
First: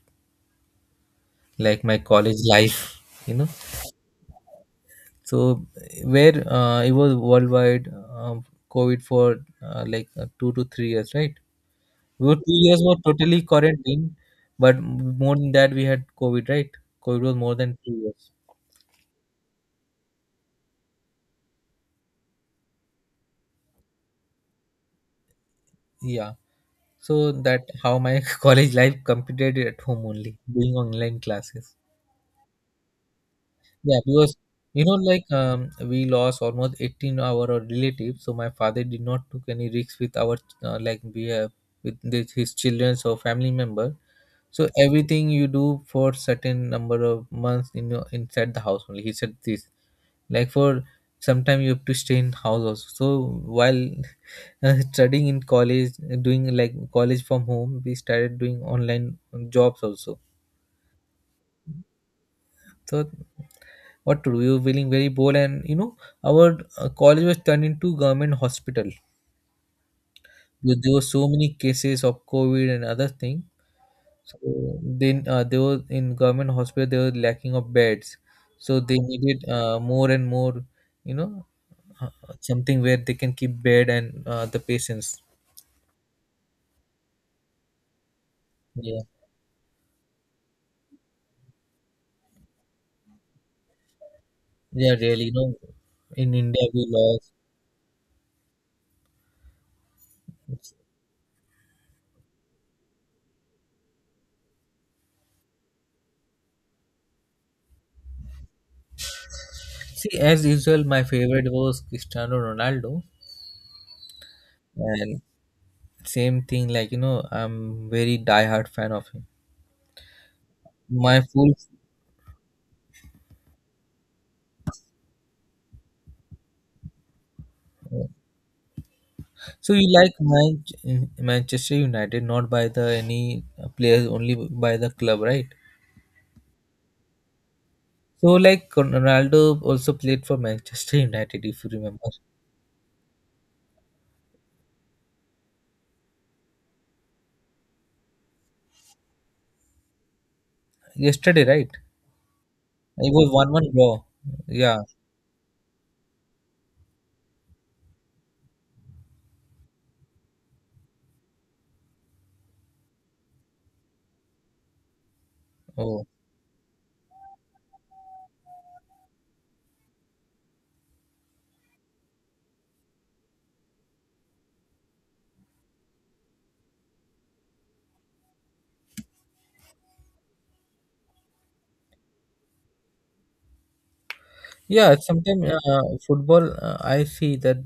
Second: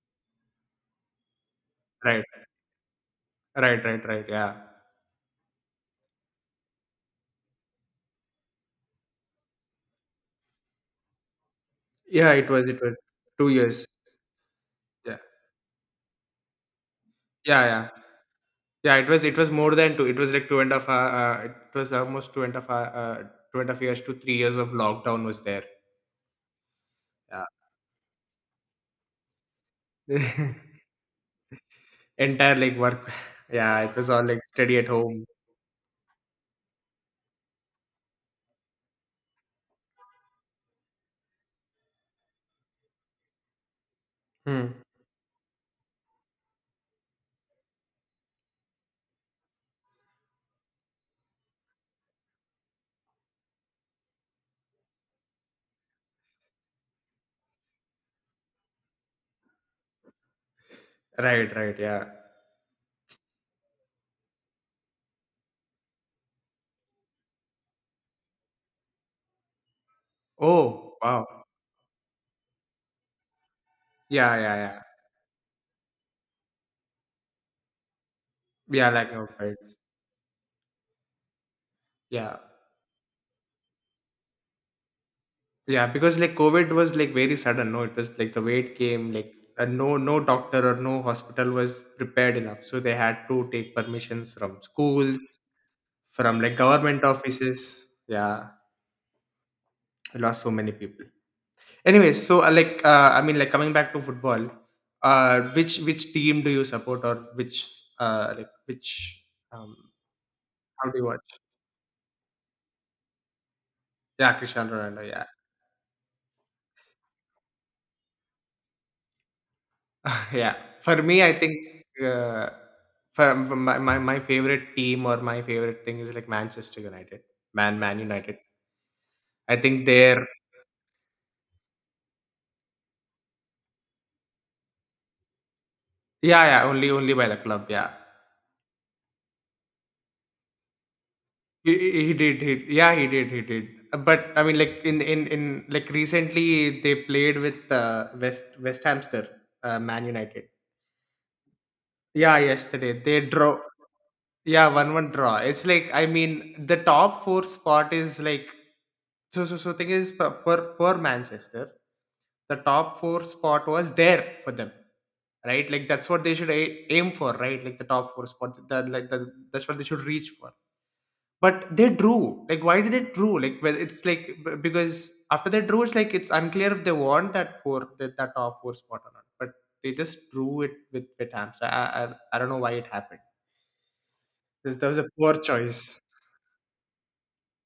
Speaker 1: like my
Speaker 2: Right,
Speaker 1: college life, you know.
Speaker 2: right, right, right. Yeah,
Speaker 1: So where it was worldwide COVID for 2 to 3 years, right? We
Speaker 2: yeah.
Speaker 1: were, two
Speaker 2: It was, it
Speaker 1: years were
Speaker 2: was
Speaker 1: totally
Speaker 2: 2 years.
Speaker 1: quarantined, but
Speaker 2: Yeah,
Speaker 1: more than that we had COVID, right? COVID was more
Speaker 2: yeah,
Speaker 1: than
Speaker 2: yeah,
Speaker 1: 2 years.
Speaker 2: yeah. It was more than two. It was like two and a half. It was almost two and a half, 2.5 years to 3 years of lockdown was there.
Speaker 1: Yeah. So that how my college life competed at home only,
Speaker 2: Yeah,
Speaker 1: doing online classes.
Speaker 2: entire like work. Yeah, it
Speaker 1: Yeah,
Speaker 2: was all
Speaker 1: because
Speaker 2: like study
Speaker 1: you
Speaker 2: at
Speaker 1: know,
Speaker 2: home.
Speaker 1: we lost almost 18 our relatives, so my father did not took any risks with our like we have with this, his children or family member. So
Speaker 2: Hmm.
Speaker 1: everything you do for certain number of months in your inside the house only. He said this like for sometime you have to stay in house also. So while studying in college, doing like college from home, we started doing online jobs also.
Speaker 2: Right, right. Yeah.
Speaker 1: So what to do. We were feeling very bold, and you know, our college was turned into government hospital. There
Speaker 2: Oh,
Speaker 1: were
Speaker 2: wow.
Speaker 1: so many cases of COVID and other thing.
Speaker 2: Yeah,
Speaker 1: So
Speaker 2: yeah, yeah.
Speaker 1: then they were in government hospital. They were lacking of beds, so
Speaker 2: Yeah,
Speaker 1: they
Speaker 2: like no
Speaker 1: needed
Speaker 2: friends.
Speaker 1: more and more. You know, uh,
Speaker 2: Yeah.
Speaker 1: something where they can keep bed and the patients.
Speaker 2: Yeah, because like COVID was like very sudden. No, it was like the way it
Speaker 1: Yeah,
Speaker 2: came. Like no, no doctor or no hospital was prepared enough, so they had to take permissions from
Speaker 1: yeah,
Speaker 2: schools,
Speaker 1: really. You know, in
Speaker 2: from like
Speaker 1: India we
Speaker 2: government
Speaker 1: lost.
Speaker 2: offices. Yeah, we lost so many people. Anyways, so like I mean, like coming back to football, which team do you support, or which like which um
Speaker 1: See, as usual,
Speaker 2: how do you
Speaker 1: my
Speaker 2: watch?
Speaker 1: favorite was Cristiano Ronaldo,
Speaker 2: Yeah, Cristiano Ronaldo.
Speaker 1: and
Speaker 2: Yeah,
Speaker 1: same thing, like you know, I'm very diehard fan of him.
Speaker 2: Yeah. For
Speaker 1: My
Speaker 2: me, I think
Speaker 1: full.
Speaker 2: uh, for my favorite team or my favorite thing is like Manchester United, Man United. I
Speaker 1: So
Speaker 2: think
Speaker 1: you like
Speaker 2: they're.
Speaker 1: Manchester United not by the any players, only by the club, right?
Speaker 2: Yeah, yeah, only by the club, yeah.
Speaker 1: So like Ronaldo also played for Manchester United, if you remember.
Speaker 2: He did he Yeah, he did. But I mean like in like recently they played with West Hamster Man United.
Speaker 1: Yesterday, right?
Speaker 2: Yeah, yesterday
Speaker 1: It
Speaker 2: they
Speaker 1: was
Speaker 2: draw.
Speaker 1: one-one draw.
Speaker 2: Yeah,
Speaker 1: Yeah.
Speaker 2: 1-1 draw. It's like I mean the top four spot is like so thing is for Manchester, the top four spot was there for them, right? Like
Speaker 1: Oh.
Speaker 2: that's what they should aim for, right? Like the top four spot. That like that's what they should reach for, but they drew. Like why did they drew? Like well it's like because after they drew, it's like it's unclear if they want that four, that top four spot or not, but they just drew it with Hams. I don't know why it happened. This that
Speaker 1: Yeah.
Speaker 2: was a poor
Speaker 1: Sometimes
Speaker 2: choice.
Speaker 1: football, I see that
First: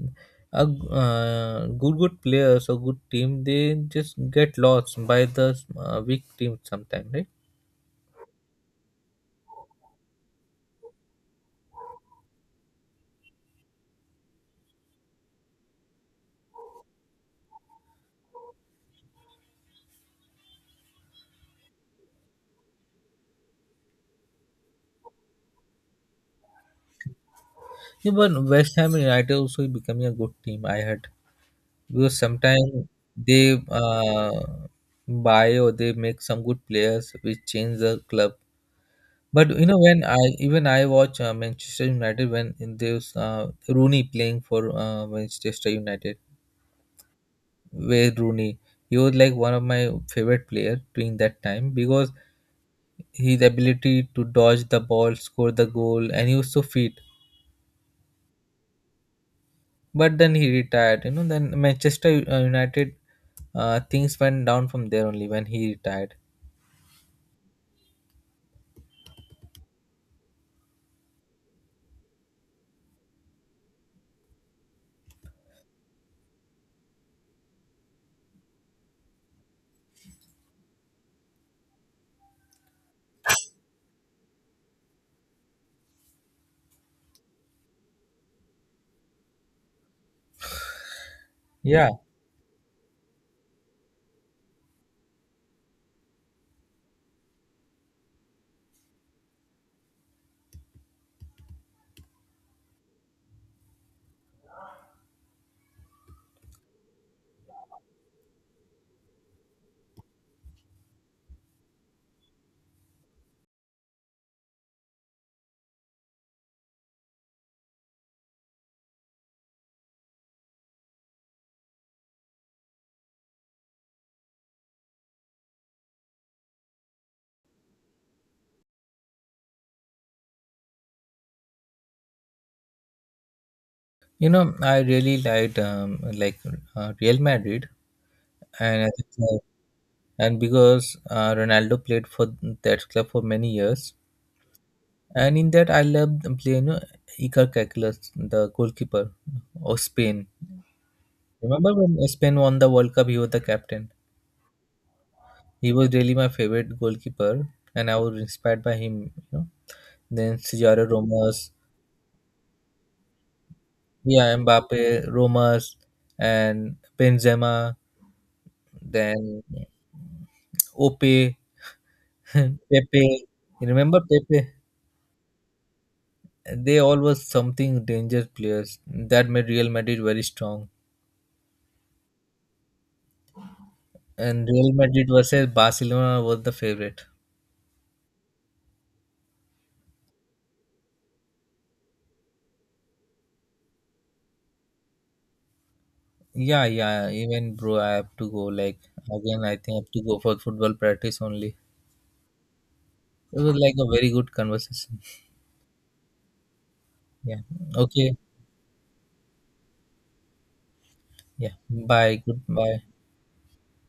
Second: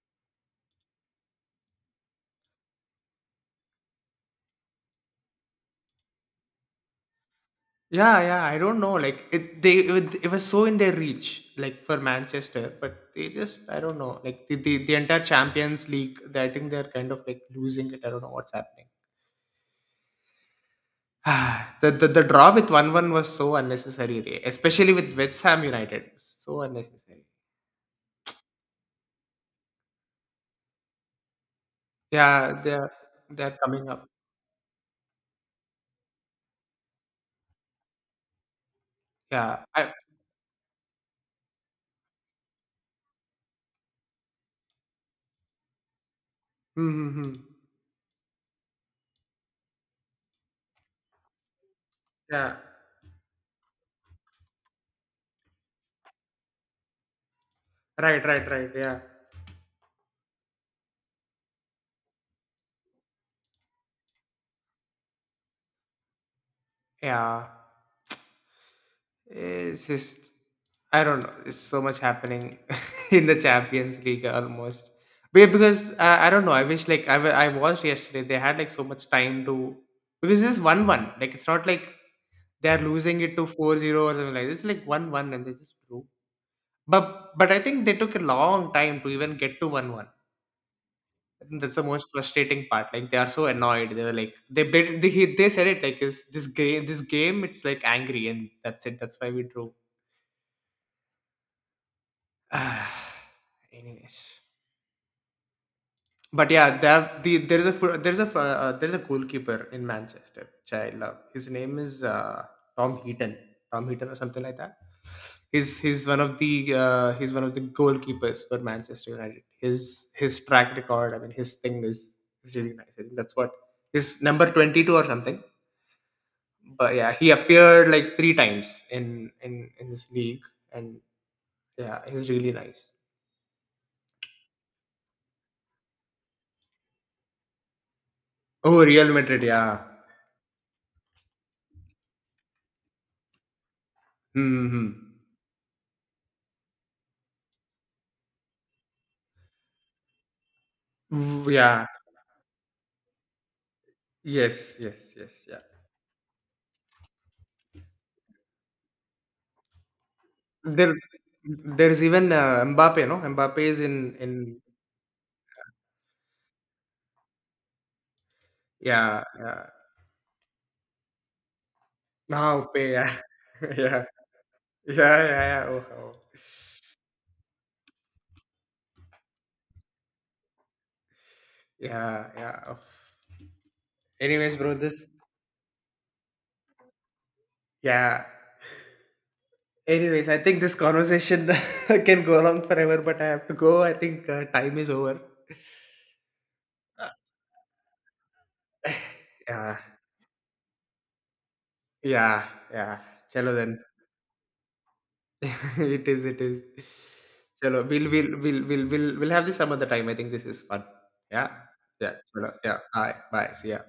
Speaker 1: good players or good team, they just get lost by the weak team sometimes, right?
Speaker 2: Yeah, yeah, I don't know. Like it was so in their reach, like for Manchester, but they just, I don't know, like the entire Champions League, they, I think they're kind of like losing it. I don't know what's happening. The draw with 1-1 was so unnecessary, Ray. Especially with West Ham United. So unnecessary.
Speaker 1: Yeah, but West Ham United also becoming a good team. I heard because
Speaker 2: Yeah,
Speaker 1: sometimes
Speaker 2: they're
Speaker 1: they
Speaker 2: coming up.
Speaker 1: buy or they make some good players which change the club. But
Speaker 2: Yeah,
Speaker 1: you know
Speaker 2: I.
Speaker 1: when I even I watch Manchester United when in there's Rooney playing for Manchester United.
Speaker 2: Mm-hmm.
Speaker 1: Where Rooney, he was like one of my favorite player during that time because
Speaker 2: Yeah,
Speaker 1: his ability to dodge the ball, score the goal, and he was so fit.
Speaker 2: right, right, right. Yeah.
Speaker 1: But then he retired. You know, then Manchester United things went down from there only when he retired.
Speaker 2: Yeah. It's just I don't know. It's so much happening in the Champions League almost. But because I don't know. I wish like I watched yesterday. They had like so much time to because it's 1-1. Like it's not like they are losing it to 4-0 or something like this. It's like 1-1 and they just drew. But I think they took a long time to even get to 1-1. I think that's the
Speaker 1: Yeah.
Speaker 2: most frustrating part. Like they are so annoyed. They were like they said it like is this game it's like angry and that's it. That's why we drew. Anyways, but yeah, they have the there is a goalkeeper in Manchester which I love. His name is Tom Heaton, Tom Heaton or something like that. He's one of the he's one of the goalkeepers for Manchester United. His track record, I mean, his thing is really nice. I think that's what his number 22 or something. But yeah, he appeared like three times in this league, and yeah, he's really nice.
Speaker 1: You know, I really liked like Real Madrid, and
Speaker 2: Oh,
Speaker 1: as a
Speaker 2: Real
Speaker 1: club,
Speaker 2: Madrid, yeah.
Speaker 1: and because Ronaldo played for that club for many years,
Speaker 2: Hmm.
Speaker 1: and in that I loved playing, you know, Iker Casillas, the goalkeeper of Spain. Remember
Speaker 2: Yeah.
Speaker 1: when Spain won the World Cup? He was the captain.
Speaker 2: Yes. Yes. Yes. Yeah.
Speaker 1: He was really my favorite goalkeeper, and I was inspired by him. You know? Then Cesare
Speaker 2: There,
Speaker 1: Romas,
Speaker 2: there's even Mbappe. No, Mbappe is in
Speaker 1: yeah,
Speaker 2: in.
Speaker 1: Mbappe, Romas, and Benzema,
Speaker 2: Yeah.
Speaker 1: then
Speaker 2: Yeah.
Speaker 1: Ope,
Speaker 2: Now,
Speaker 1: Pepe.
Speaker 2: yeah. Yeah.
Speaker 1: You remember
Speaker 2: Yeah.
Speaker 1: Pepe?
Speaker 2: Yeah. Yeah. Oh, oh.
Speaker 1: They all were something dangerous players that made Real Madrid very strong.
Speaker 2: Yeah. Yeah. Oh.
Speaker 1: And
Speaker 2: Anyways, bro,
Speaker 1: Real Madrid
Speaker 2: this.
Speaker 1: versus Barcelona was the favorite.
Speaker 2: Yeah. Anyways, I think this conversation can go along forever, but I have to go. I think time is over.
Speaker 1: Yeah, yeah. Even bro, I have to go. Like again, I think
Speaker 2: Yeah,
Speaker 1: I have to go for football practice only.
Speaker 2: yeah, yeah.
Speaker 1: It
Speaker 2: Chalo
Speaker 1: was like
Speaker 2: then.
Speaker 1: a very good conversation.
Speaker 2: It is, it is.
Speaker 1: Yeah.
Speaker 2: Chalo,
Speaker 1: Okay.
Speaker 2: we'll have this some other time. I think this is fun. Yeah.
Speaker 1: Yeah.
Speaker 2: Yeah.
Speaker 1: Bye.
Speaker 2: Chalo. Yeah.
Speaker 1: Goodbye.
Speaker 2: Bye. Bye. See ya.